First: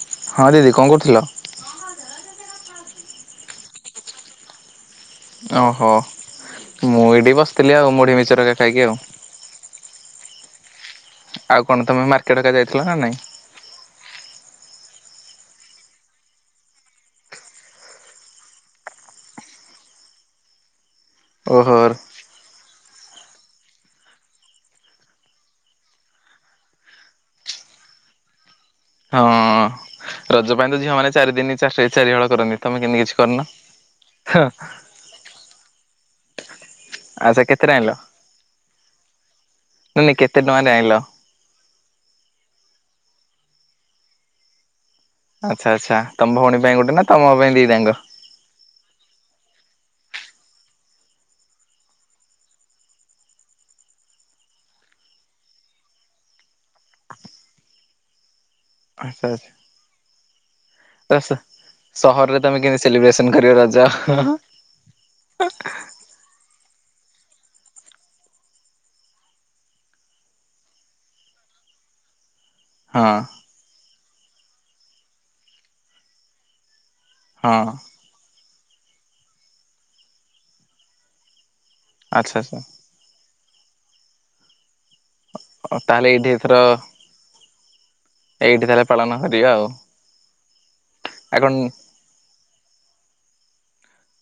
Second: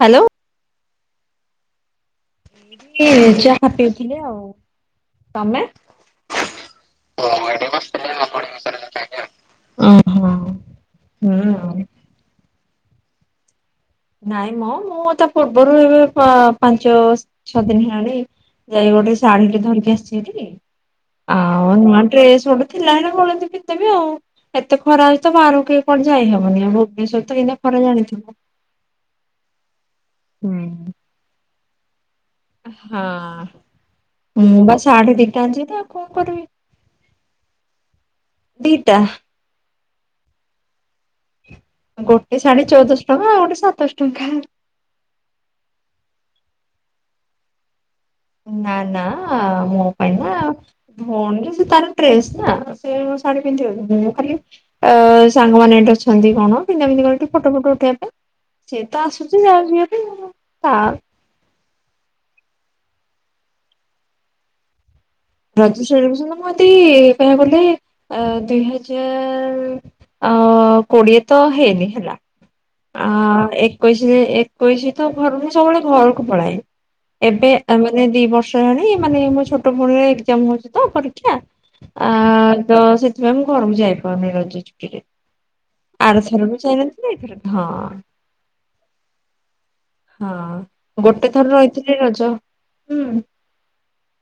Hello. ହଁ ଦିଦି କଣ କରୁଥିଲ? ହଁ ହଉ ଦ। [inaudible] ଚାହା ପିଉଥିଲେ ଆଉ। ତମେ? ଓହୋ ମୁଁ ଏଇଠି ବସିଥିଲି ଆଉ ମୁଢ଼ି ମିଚର ଏକା ଖାଇକି ଆଉ। ଓହୋ। ଆଉ ହୁଁ। କଣ ତମେ ମାର୍କେଟ ହେକା ଯାଇଥିଲ ନା ନାଇଁ। ନାଇଁ ମୋ ମୁଁ ତ ପୂର୍ବରୁ ଏବେ ପାଞ୍ଚ ଛଅ ଦିନ ହେଲାଣି। ଯାଇ ଗୋଟେ ଶାଢୀ ଟେ ଧରିକି ଆସିିଛି ହେରି ଆଉ ଓହୋ। ନୂଆ ଡ୍ରେସ ଗୋଟେ। ଥିଲା ହେରା ଗଳେଇକି ପିନ୍ଧି ଦେବି ଆଉ। ଏତେ ଖରା ଅଛି ତ ବାହାରକୁ କେହି କଣ ଯାଇ ହବନି ଭୁବନେଶ୍ୱର ତ କେଇଁତିକା ଖରା ଜାଣିଥିବ। ହଁ ରଜ ହୁଁ। ପାଇଁ ତ ଝିଅ ମାନେ ଚାରି ଦିନ ହିଁ ଚାରି ଚାରି ହଳ କରନ୍ତି ତମେ କେମିତି କିଛି କରିନ। ହ ଶାଢ଼ି ଦିଟା ଆଣିଛି ତ ଆଉ କଣ କରିବି। ଆଉ ସେ କେତେ ଟା ଆଣିଲ। ଦିଟା। ନାଇଁ ନାଇଁ କେତେ ଟଙ୍କାରେ ଆଣିଲ। ଗୋଟେ ଶାଢୀ ଚଉଦଶହ ଟଙ୍କା ଆଉ ଗୋଟେ ସାତଶହ ଟଙ୍କା ଆଚ୍ଛା ଆଚ୍ଛା ତମ ଭଉଣୀ ପାଇଁ ଗୋଟେ ନା ତମ ପାଇଁ ଦି ଟାଙ୍କ ନା ନା ମୁଁ ପାଇଁ ନା। ଭଉଣୀରେ ସେ ତାର ଡ୍ରେସ ନା ସେୋ ଶାଢୀ ପିନ୍ଧିବା ଖାଲି ଅ ସାଙ୍ଗମାନେ ଏଠି ଅଛନ୍ତି କଣ ପିନ୍ଧା ପିନ୍ଧିଠି ଫଟୋ ଫଟ ଉଠେଇବା ପାଇଁ। ସେିଏ ତ ଆଚ୍ଛା ଆସୁଛି ଆଚ୍ଛା। ଯାହା ଯିବା ପାଇଁ [unintelligible] ସହରରେ ତମେ କେମିତି ସେଲିବ୍ରେସନ କର ରଜ। ରଜ ଶଭୂଷଣ ମଦ କହିବାକୁ ଗଲେ ଦୁଇ ହଜାର [unintelligible] ଅ କୋଡିଏ ତ ହେଇନି ଆ ଏକୋଇଶି ଏକୋଇଶି ତ ଘର ସବୁବେଳେ ଘରକୁ ପଳାଏ। ଏବେ ହଁ। ମାନେ ଦି ବର୍ଷ ହେଲାଣି ମାନେ ମୋ ଛୋଟ ଭଉଣୀ ର ଏକଜାମ ହଉଛି ତ ପରୀକ୍ଷା। ଆ ଆଚ୍ଛା ଆଚ୍ଛା ତ ସେଥିପାଇଁ ମୁଁ ଘରକୁ ଯାଇପାରୁନି ଛୁଟିରେ। ତାହେଲେ ଆଡ ଏଇଠି ସର ଏଥର ବି ଚାାଇନା ନା ଏଥର ହଁ [unintelligible] ଏଇଠି ତାହେଲେ ପାଳନ କରିବା ଆଉ। ହଁ ଗୋଟେ ଆଉ ଥର କଣ ରହିଥିଲି ରଜ ହୁଁ।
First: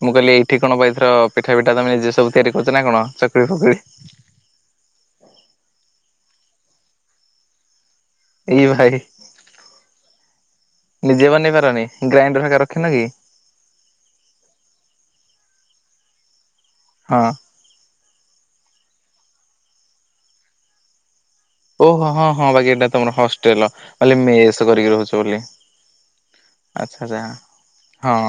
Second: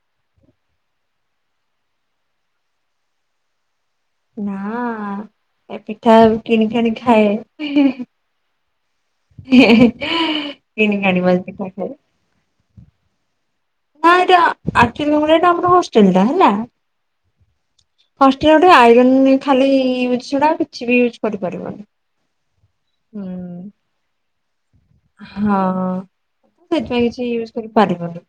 ମୁଁ କହିଲି ଏଇଠି କଣଥର ପିଠା ପିଠା ତମେ ନିଜେ ସବୁ ତିଆରି କରଛ ନା କଣ ଚକୁଳି ଫକୁଳି। ନା ଏ ପିଠା କିଣିିକି ଆଣି ଖାଏ। ଏଇ ଭାଇ କିଣିକି ଆଣି ନିଜେ ବାସ୍ ବନେଇ ପିଠା ପାରନି ଖାଏ। ଗ୍ରାଇଣ୍ଡର ଫକା ରଖିନ କି? ନା ଏଇଟା ଆକଚୁଆଳି ଏଟା ଆମର ହଷ୍ଟେଲ ଟା ହେଲା। ହଁ। ହଷ୍ଟ ଗୋଟେ ଆଇରନ୍ ଖାଲି ୟୁଜ୍ ୁଡା କିଛି ବି ୟୁଜ୍ କରିପାରିବନ। ଓହୋ ହଁ ହଁ ବାକି ଏଇଟା ତମର ହଷ୍ଟେଲ ମୁଁ ଭାବିଲି ମେସ୍ କରିକି ରହୁଛି। ହଁ ସେଥିପାଇଁ ଆଚ୍ଛା କିଛି ୟୁଜ ହଁ କରିପାରିବନି।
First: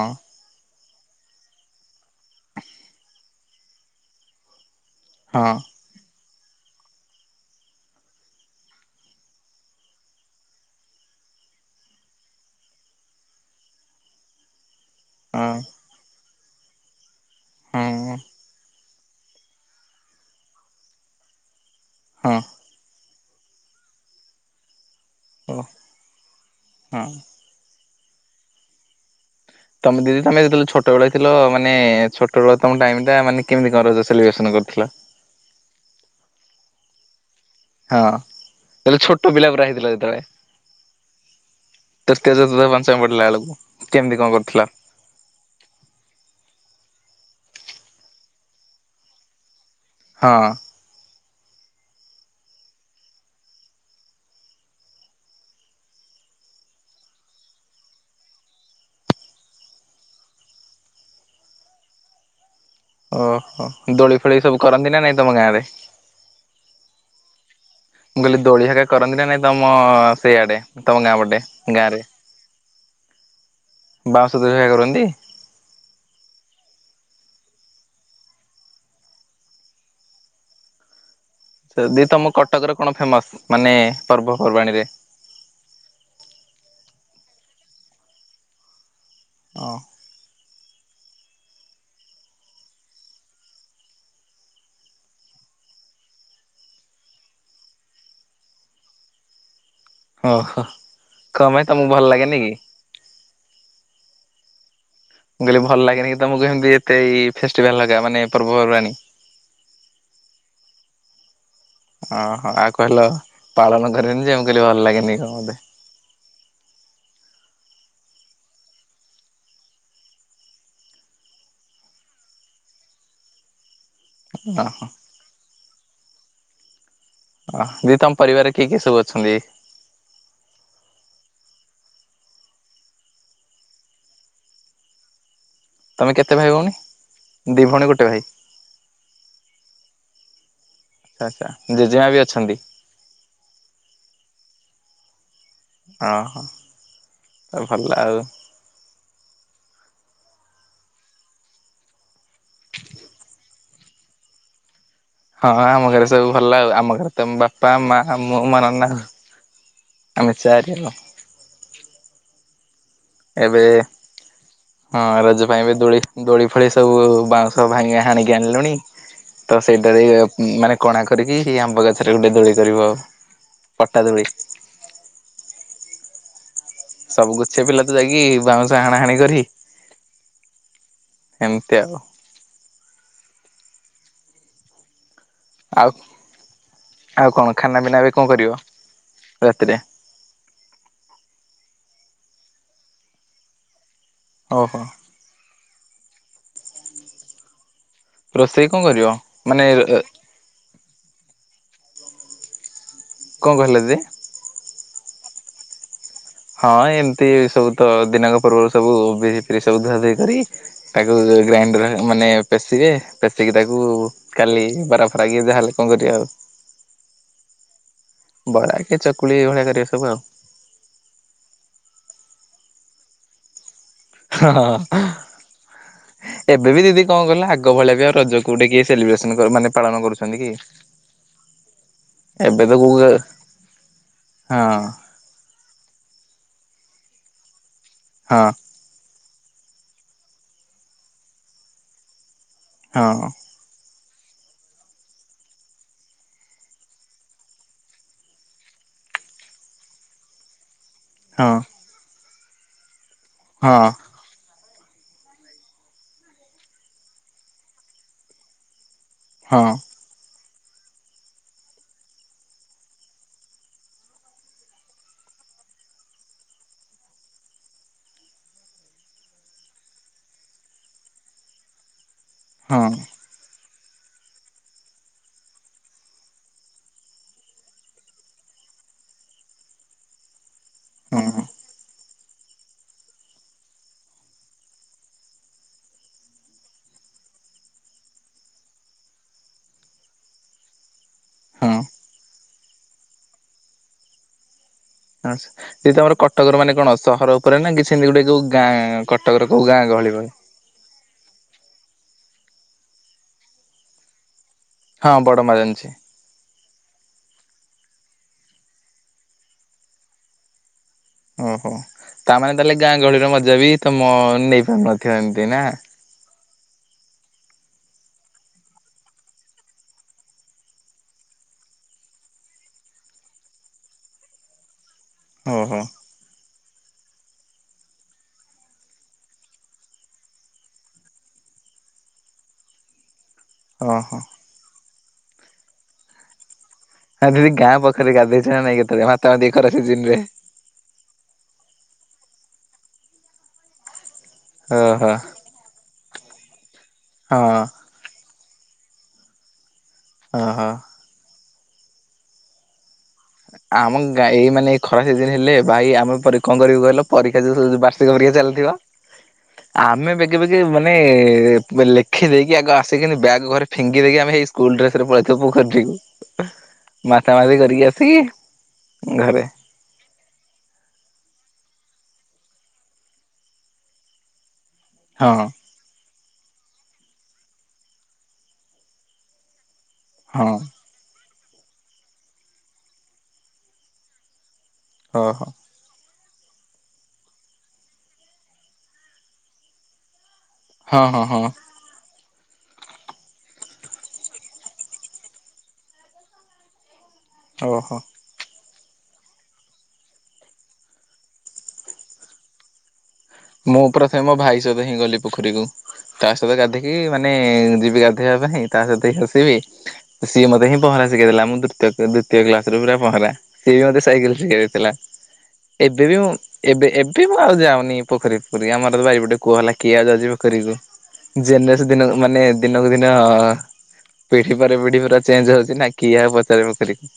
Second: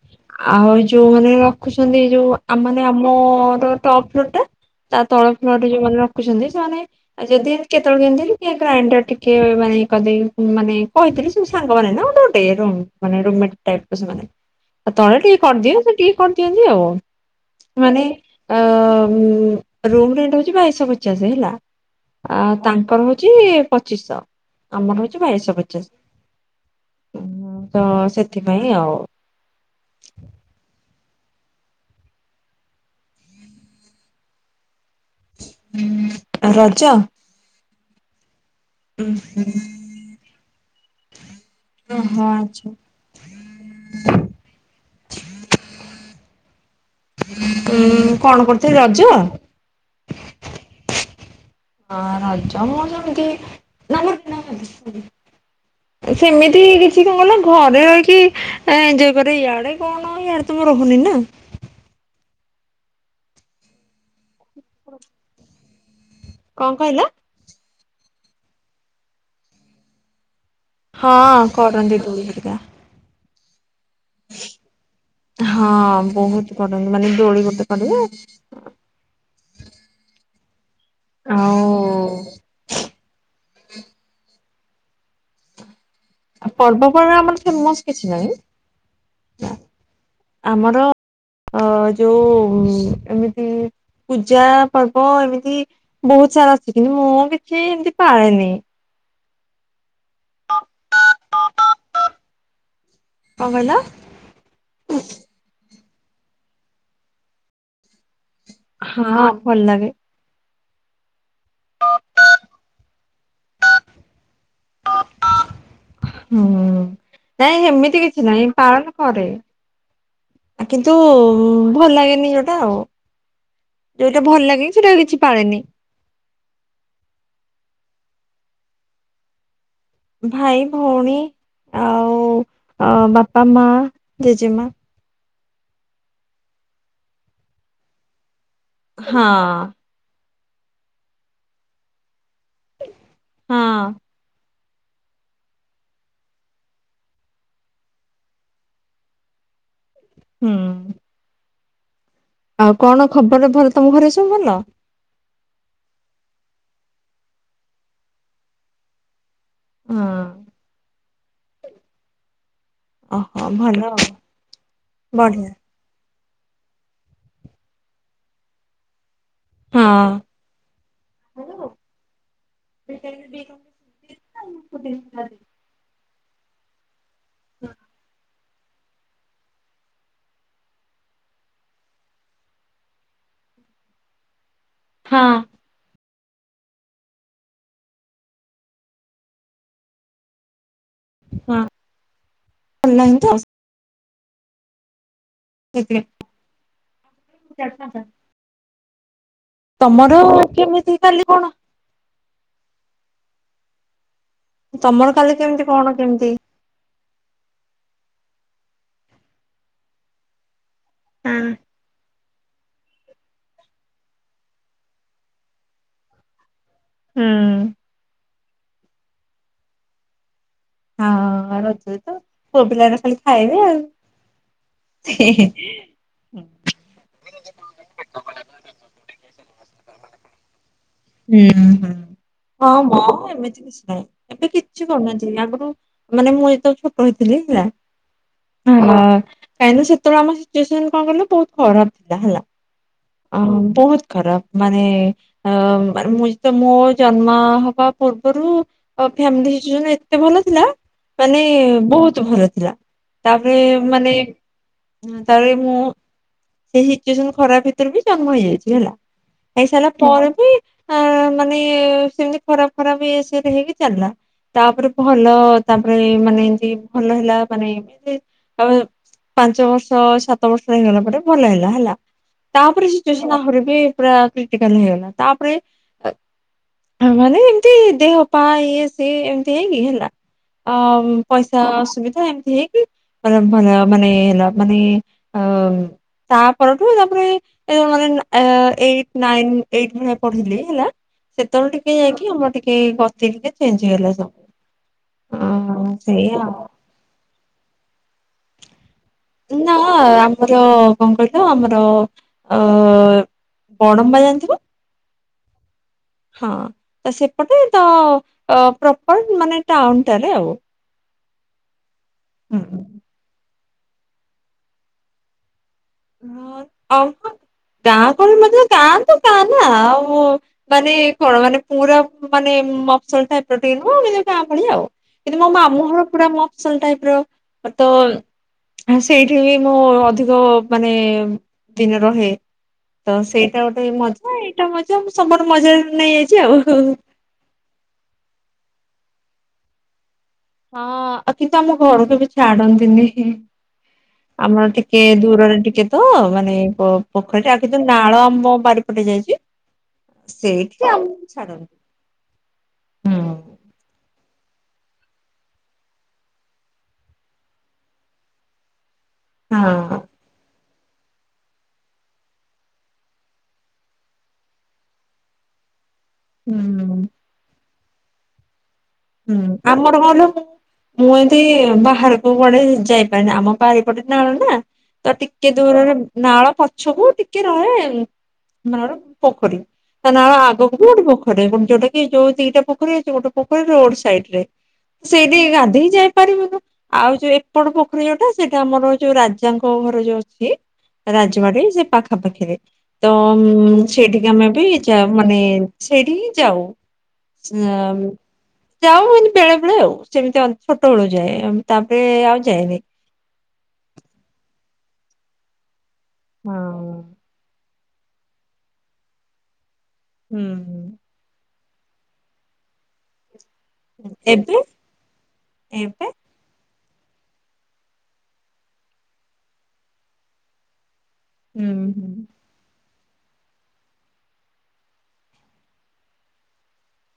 ଆଉ ଯୋଉ ମାନେ ରଖୁଛନ୍ତି ଯୋଉ ମାନେ ଆମର ଟପ୍ ଫ୍ଲୋର ଟା ତା ତଳ ହଁ ଫଟ ଯୋଉମାନେ ରଖୁଛନ୍ତି ସେମାନେ [unintelligible] ଆଉ ଯଦି କେତେବେଳଳେ କିଣିଥିଲି କି ଗ୍ରାଇଣ୍ଡର ଟିକେ ମାନେ କହିଦେଇ ମାନେ କହିଥିଲି [unintelligible] ସାଙ୍ଗ ମମାନେ ନା ଗୋଟେ ଗୋଟୋନ ସେ ଆଉ ତଳେ ଟିକେ ହଁ କରିଦିଅ [unintelligible] ଟିକେ କରିଦିଅନ୍ତି ଆଉ ସେ ମାନେ ହଁ ରୁମ ରେଟ ହଉଛି ବାଇଶହ ପଚାଶ ହେଲା ଆ ହଁ ତାଙ୍କର ହ ହଛି ପଚିଶଶହ ଆମର ହଉଛି ଓ ବାଇଶହ ପଚାଶ। ହଁ। ହଁ ତ ସେଥିପାଇଁ ଆଉ। ତମେ ଦିଦି ତମେ ଯେତେବେଳେ ଛୋଟବେେ ଥିଲ ମାନେ ଛୋଟବେଳ ତମ ଟାଇମ ଟା ମାନେ କେମିତି କଣ ସେଲିବ୍ରେସନ କରିଥିଲ। ରଜ। ହଁ ଯେତେବେଳେ ଛୋଟ ପିଲା ପୁରା ହେଇଥିଲା ଯେତେବେଳେ। ଓହୋ ତୃତୀୟ ଚ ଆଚ୍ଛା। ପାଞ୍ଚମ ପଡିଲା ବେଳକୁ କେମିତି କଣ କରୁଥିଲ। ଉଁ କଣ କରୁଥିଲି ରଜ? ହଁ। ହଁ ରଜା ମମତି ନର [inaudible] ସେମିତି କିଛି କଣ ଗଲା ଘରେ ର କିି ଏ ଯପାରେ ଇଆଡେ କଣ [inaudible] ହଁ ୟଆଡ ତ ମୁଁ ରହୁନି ନା। ଓହୋ ଦୋଳି ଫୋଳି ସବୁ କରନ୍ତି ନା ନାଇଁ ତମ ଗାଁ ରେ? କଣ କହିଲ? ମୁ କହିଲି ଦୋଳି ଫୋଳି କରନ୍ତି ନା ନାଇଁ ତମ ସେଇଆଡେ ତମ ଗାଁ ପଟେ ହଁ ଗାଁ କରନ୍ତି ରେ। ଦୋଳି ହେରିକା ବାଉଁଶ ଦୋଳି ସୋ କରନ୍ତି? ହଁ ବହୁତ କରନ୍ତି ମାନେ ଦୋଳି ଗୋଟେ କରିବେ ଆଉ ଯଦି ତମ କଟକରେ କଣ ଫେମସ ମାନେ ପର୍ବପର୍ବାଣୀ ରେ? ପର୍ବପର୍ବାଣି ଆମର ଫେମସ୍ କିଛି ନହିଁ। ଅ ଆମର ଅ ଯୋଉ ଏମିତି, ପୂଜା ପର୍ବ ଏମିତି ବହୁତ ସାରା ଅଛି। କିନ୍ତୁ ମୁଁ କିଛି ଏମିତି ପାଳେନି। ଓହୋ। କଣ ପାଇ ତମକୁ ଭଲ ଲାଗେନି କି? କଣ କହିଲ? ମୁଁ କହିଲି ଭଲ ଲାଗେନି କି ତମକୁ କେମିତି ଏତେ ଏଇ ଫେଷ୍ଟିଭାଲ ହକା? ହଁ, ଭଲ ଲାଗେ। ଓହୋ। ଆଉ କହିଲ ପାଳନ କରେନି ଯେ ମୁଁ କହିଲି ଭଲ ଲାଗେନି କଣ ବୋଧେ। ହୁଁ। ନାଇଁ ହେମିତି କିଛି ନାଇଁ ପାଳନ କରେ। କିନ୍ତୁ ଭଲ ଲାଗେନି ଗୋଟେ ଆଉ। ଯୋଉଟା ଭଲ ଓହୋ ଲାଗେ ଓହୋ ସେଟା କିଛି ପାଳେନି। ଅ ଦିଦି ତମ ପରିବାରରେ କିଏ କିଏ ସବୁ ଅଛନ୍ତି? ଭାଇ, ଭଉଣୀ, ଆଉ ବାପା, ମା, ଜେଜେମା। ତୁମେ କେତେ ଭାଇ, ଭଉଣୀ ଦି ଭଉଣୀ, ଗୋଟେ ଭାଇ? ହଁ। ଆଚ୍ଛା ଜେଜେଆ ବି ଅଛନ୍ତି? ହଁ। ଅହ ଅ ଭଲ ଆଉ। ହୁଁ। ଆଉ କଣ ଖବର ଭଲ ତମ ଘରେ ସବୁ ଭଲ? ହଁ, ହଁ ଆମ ଘରେ ସବୁ ଭଲ ଆଉ। ଆମ ଘରେ ତ ବାପା, ମା, ମୁଁ, ମ ନନା ଆଉ। ହଁ ଆମେ ଚାରି। ଓହୋ ଏବେ ଭଲ ଆଉ ହଁ ବଢିଆ। ରଜ ପାଇଁ ବି ଦୋଳି ଦୋଳି ଫଳି ସବୁ ବାଉଁଶ ଭାଙ୍ଗି ହାଣିକି ଆଣିଲୁଣି। ତ ହଁ ସେଇଟାରେ ମାନେ କଣା କରିକି ସେ ହଁ ଆମ୍ବ ଗଛରେ ଗୋଟେ ଦୋଳି କରିବୁ ଆଉ। ପଟାଦୁଳି। [unintelligible] ସବୁ ଗୋଛେ ପିଲା ତ ଯାଇକି ବାଉଁଶ ହାଣାହାଣି କରି ଏମିତି ଆଉ। ହଁ। ଆଉ, ଆଉ କଣ ଖାନା ପିନା ଏବେ କଣ କରିବ ରାତିରେ? [unintelligible] ଓହୋ! [unintelligible] ରୋଷେଇ କଣ କରିବ? ମାନେ ତମର କେମିତି କାଲି କଣ? କଣ କହିଲ ଦିଦି? ତମର କାଲି କେମିତି କଣ କେମିତି? ହଁ ଏମିତି ସବୁ ତ ଦିନକ ପର୍ବରୁ ସବୁ ବିରି ଫିରି ସବୁ ଧୁଆ ଧୁଇ କରି- ତାକୁ ହଁ ଗ୍ରାଇଣ୍ଡର ମାନେ ପେଷିବେ। ପେଶିକି ତାକୁ କାଲି ବରା ଫରା କି ଯାହାହେଲେ କଣ କରିବା ଆଉ। ହୁଁ। ବରା କି ଚକୁଳି ଏଭଳିଆ କରିବା ସବୁ ଆଉ। ହଁ ରଜ ତ ପୁଅ ପିଲାତ ଖାଲି ଖାଇବେ ଆଉ। ହଁ ହଁ। ଏବେ ବି ଦିଦି କଣ କହିଲ ଆଗ ଭଳିଆ ବି ଆଉ ରଜ କୋଉଠି କିଏ ସେଲିବ୍ରେସନ ମାନେ ପାଳନ କରୁଛନ୍ତି କି? ହୁଁ ହୁଁ ଏବେ ହଁ ତ କୋଉ ମ ଏମିତି କିଛି ନାହିଁ ଏବେ ହଁ କିଛି କରୁନାହାନ୍ତି ଆଗରୁ ମାନେ ମୁଁ ଏତ ଛୋଟ ହେଇଥିଲି ହେଲା ହଁ। ହଁ। କାହିଁକି ନା ସେତେବେଳେ ଆମ ସିଚୁଏସନ କଣ କହିଲ ବହୁତ ଖରାପ ଥିଲା ହେଲା। ହଁ। ଅ ବହୁତ ଖରାପ ମାନେ ଅ ମାନେ ମୁଁ ତ ମୋ ଜନ୍ମ ହବା ପୂର୍ବରୁ ଫ୍ୟାମିଲି ସିଚୁଏସନ ଏତେ ଭଲ ଥିଲା ମାନେ ହଁ ବହୁତ ଭଲ ଥିଲା, ତାପରେ ହଁ ମାନେ ତା ପରେ ମୁଁ ସେଇ ସିଚୁଏସନ ଖରାପ ଭିତରେ ବି ଜନ୍ମ ହେଇଯାଇଥିଲି ହେଲା। ହଁ ହେଇସାରିଲା ପରେ ବି ଆ ମାନେ ସେମିତି ଖରାପ ଖରାପ ଇଏ ସେରେ ହେଇକି ଚାଲିଲା। ତାପରେ ଭଲ, ତାପରେ ମାନେ ଏମତି ଭଲ ହେଲା ମାନେ ପାଞ୍ଚ ବର୍ଷ ସାତ ବର୍ଷ ହେଇଗଲା ପରେ ଭଲ ହେଲା ହେଲା। ହଁ ହଁ ତାପରେ ସିଚୁସନ ଆହୁରି ବି ପୁରା କ୍ରିଟିକାଲ ହେଇଗଲା, ତାପରେ ମାନେ ଏମତି ଦେହ ପା ଇଏ ସିଏ ଏମତି ହେଇକି ହେଲା ଅ ପଇସା ଶା ଆ ସୁବିଧା ଏମିତି ହେଇକି ମାନେ ଭଲ ମାନେ ମାନେ ଅ ତାପଠୁ, ତାପରେ [unintelligible] ଏଇ ନାଇ ଏଇଟି ନାଇନି ପଢିଲି ହେଲା, ସେତେବେଳେ ହଁ। ଟିକେ ଯାଇକି ଆମର ଟିକେ ଗତି ଟିକେ ଚେଞ୍ଜ ହେଇଗଲା ସବୁ। ଆ ଯଦି ଅ ତମର ସେଇଆ କଟକର ଆଉ ମାନେ କଣ ସହର ଉପରେ ନା କିଛି ସେମିତି ଗୋଟେ କୋଉ ଗାଁ କଟକର କୋଉ ନା ଗାଁ ଗହଳି ଭଳି? ଆମର କଣ କହଲ ଆମର ଅ ବଡମ୍ବା ଜାଣିଥିବ? ହଁ ବଡମ୍ୱା ଜାଣିଛି। ହଁ ତ ସେପଟେ ତ ପ୍ରପର ମାନେ ଟାଉନ ଟାରେ ଆଉ ଓହୋ ତାମାନେ ହୁଁ ତାହେଲେ ହୁଁ। ଗାଁ ଗହଳିର ମଜା ବି ତମ ନେଇ ପାରୁନଥିବ ଏମିତି ନା? ହ ଆଉ ତ ଗାଁ କହଳି ମତେ ଗାଁ ତ ଗାଁ ନା ଆଉ ମାନେ କଣ ମାନେ ପୁରା ମାନେ ମପସଲ ଟାଇପର ଟିକେ ନୁହ ଏମିତି ଗାଁ ଭଳି ଆଉ କିନ୍ତୁ ମୋ ଓହୋ ମାମୁଁ ହର ପୁରା ମୋ ଫସଲ ଟାଇପ ର, ତ ସେଇଠି ବି ମୁଁ ଅଧିକ ମାନେ ଦିନେ ରହେ, ତ ସେଇଟା ଗୋଟେ ଓହୋ ମଜା। ସେଟା ମଜା ମୁଁ ସବୁ ଆଡ଼ୁ ମଜାରେ ନେଇଯାଇଛି ଆଉ ଉ ହଁ ଦିଦି ଗାଁ ପୋଖରୀରେ ଗାଧୋଇଛ ନା ନାଇ କେତେବେଳେ, ମାତା ମାତି ଖରା ସିିଜିନରେ ହଁ କିନ୍ତୁ ଆମ ଘର କେବି ଛାଡନ୍ତିନି। ଆମର ଟିକେ ଓହୋ ଦୂରରେ ଟିକେ ତ, ମାନେ ପୋଖରୀ ଟ ହଁ ଆଗ ଦ ନାଳ ଆମ ବାରିପଟେ ଯାଇଛି, ଓହୋ ସେଇଠି ଆମ ଛାଡ଼ନ୍ତୀ। ହୁଁ। ଆମ ଗାଈ ମାନେ ଇ ଖରା ସିଜିନ ହେଲେ ଭାଇ ଆମେ କଣ କରିବୁକହିଲ? ପରୀକ୍ଷା ଯୋଉ ବା [unintelligible] ଚାଲିଥିବ, ହଁ। ଆମେ ବି କେବେ କି ମାନେ ଲେଖି ଦେଇକି ଆଗ ଆସିକି ନି ବ୍ୟାଗ୍ ଘରେ ଫିଙ୍ଗି ଦେଇକି ଆମେ ହେଇ ସ୍କୁଲ ଡ୍ରେସ ରେ ପଳେଇଥିବୁ ପୋଖରୀଠିକି, ହୁଁ ମାତା ମାତି କରିକି ଆସିକି ହୁଁ ଘରେ ଆମର ଗଲୁ ମୁଁ ଏମିତି ବାହାରକୁ କୁଆଡେ ଯାଇପାରେନି, ଆମ ବାରିପଟେ ନାଳ ନା। ତ ହଁ ଟିକେ ଦୂରରେ ନାଳ ପଛକୁ ଟିକେ ରହେ, ନାଳ ପୋଖରୀ ତା ନାଳ ହଁ ଆଗକୁ ଗୋଟ ପୋଖରି, ଯୋଉଟା କି ଯୋଉ ଦିଟା ପୋଖୀ ଅଛି ଗୋଟ ପୋଖରରେ ରୋ ଡ଼ ସାଇଟରେ ସେଇଠି ଓହୋ ଗାଧେଇ ଯାଏ ପାରିବୁ ଆଉ ଯୋଉ ଏପଟ ପୋଖରୀ ଯୋଉଟା ସେଇଟା ଆମର ଯୋଉ ରାଜାଙ୍କ ଘର ଯୋଉ ଅଛି ହଁ ହଁ ହଁ ରାଜମାଡ଼ ସେ ପାଖ ପାଖାପାଖିରେ ତ ମ ସେଇଠିକି ଆମେ ବି ମାନେ ସେଇଠି ହିଁ ଯାଉ। ଓହୋ [unintelligible] ଯାଉ ଏମିତି ବେଳେ ବେଳେ ଆଉ, ସେମିତି ଛୋଟ ବେଳୁ ଯାଏ ତାପରେ ଆଉ ଯାଇନି। ମୁଁ ପ୍ରଥମେ ମୋ ଭାଇ ସହିତ ହିଁ ଗଲି ପୋଖରୀକୁ, ତା ସହିତ ଗାଧିକି ହଁ ମାନେ ଯିବି ଆ ପାଇଁ ତା ସହିତ ହ ହସିବି, ହୁଁ ସିଏ ମତେିଁ ପହଁରା ଶିଖାଇ ଦେଲା ମୁଁ ଦିତୀୟ ଦ୍ୱିତୀୟ କ୍ଲାସୁ ପୁରା ପହଁରା ସିଏ ବି ମୋତେ ହୁଁ। ସାଇକେଲ ଏବେ ଶିଖେଇ ଦେଇଥିଲା, ଏବେ ବି ମୁଁ ଏବେ ଏବେ ମୁଁ ଆଉ ଯାଉନି। ପୋଖରୀ ପୋଖରୀ ଆମର ତ ବାରିପଟେ କୁଅ ହେଲା କିଏ ଆଉ ଯାଉଚି ପୋଖରୀକୁୁ, ହୁଁ ଯେନେ ସେ ଦିନ ହୁଁ ମାନେ ଦିନକୁ ଦିନ ପିଢି ପରେ ପିଢି ପରା ଚେଞ୍ଜ୍ ହଉଚି ନା କିଏ ପଚାରେ ପୋଖରୀ କି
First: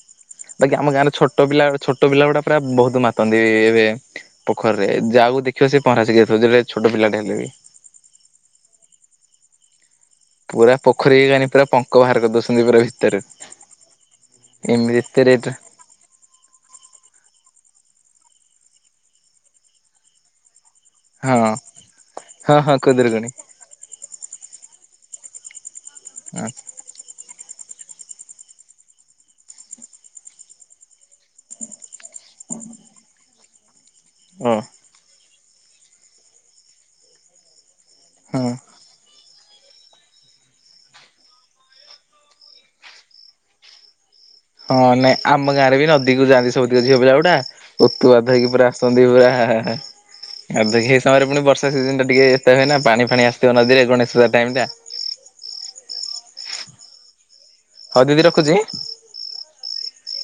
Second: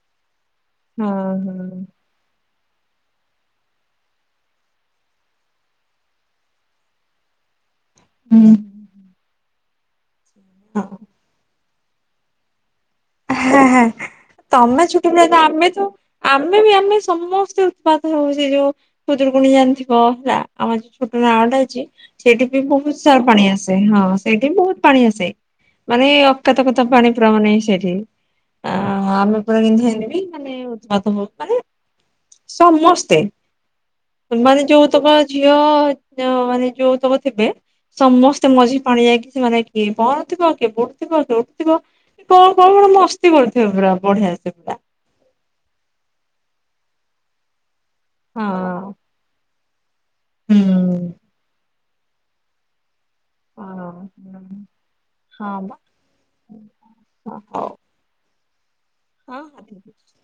ବାକି ଆମ ହଁ ଗାଁରେ ଛୋଟ ପିଲା ଏବେ ହଁ। ଛୋ ଛୋଟ ପିଲା ଗୁଡା ପୁରା ବହୁତ ମାତନ୍ତି ଏ ଏବେ ପୋଖରୀରେ ଯାହାକୁ ଦେ ଖିବ ସେ ପହଁରା ଶିଖିଯାଇଥିବ ଯେତେ ଛୋଟ ପିଲାଟେ ହେଲେ ବି। ହୁଁ। ପୁର ପୋଖରୀ ମାନେ ପୁରା ପଙ୍କ ବାହାର କରି ଦଉଛନ୍ତି ପୁରା ଭି ହେଁ ହେଁ ତମେ ଛୋଟ ଏତେ ପିଲାଟେ ରେଟ୍ ଆମେ ତ ଆମେ ବି ଆମେ ସମସ୍ତେ ଉତ୍ପାତ ହଉ ସେ ଯୋଉ ଖୁଦୁରୁକୁୁଣୀ ଜାଣିଥିବ ହେଲା ଆମ ଛୋଟ ହଁ ନାଳଟେ ଅଛି ସେଇଠି ହଁ ବି ହଁ ବହୁତ ସାରା ଖୁଦୁରୁକୁଣୀ ପାଣି ଆସେ ହଁ ସେଇଠି ବି ବହୁତ ପାଣି ଆସେ। ମାନେ ହଁ ଅକାତ ଅକାତ ପାଣି ପୁରା ମାନେ ସେଇ ଟି ଆ ଆମେ ପୁରା [unintelligible] ହେନେବି ମାନେ ଉତ୍ପାତ ହଉ ମାନେ ସମସ୍ତେ, ଓ ମାନେ ଯୋଉ ତକ ଝିଅ ମାନେ ଯୋଉତକ ଥିବେ ହଁ ସମସ୍ତେ ମଝି ପାଣି ଯାଇକି ସେମାନେ କିଏ ପହଁରୁଥିବ କିଏ ବୁଡୁଥିବ କିଏ ଉଠିଥିବ କ କହିବ ଏଟା ମସ୍ତି କରୁଥିବ ପୁରା ବଢିଆ ସେ। ପୁରା ହଁ ନାଇଁ ଆମ ଗାଁରେ ବି ନଦୀକୁ ଯାଆନ୍ତି ସବୁ ତିକ ଝିଅ ପିଲା ଗୁଡ଼ା ଉତୁପାତ ହେଇକି ପୁରା ହଁ। ଆସନ୍ତି ପୁରା ଆ ଗାଧେଇକି ଏ ହୁଁ। ସମୟରେ ପୁଣି ବର୍ଷା ସିଜିନ ଟା ଟିକେ ଏତା ହୁଏ ନା ପାଣି ଫାଣି ଆସେ ହଁ, ହଁ ମ ହଁ ହଉ। ହଉ ଦିଦି ରଖୁଛି। ହଁ ହଁ [unintelligible]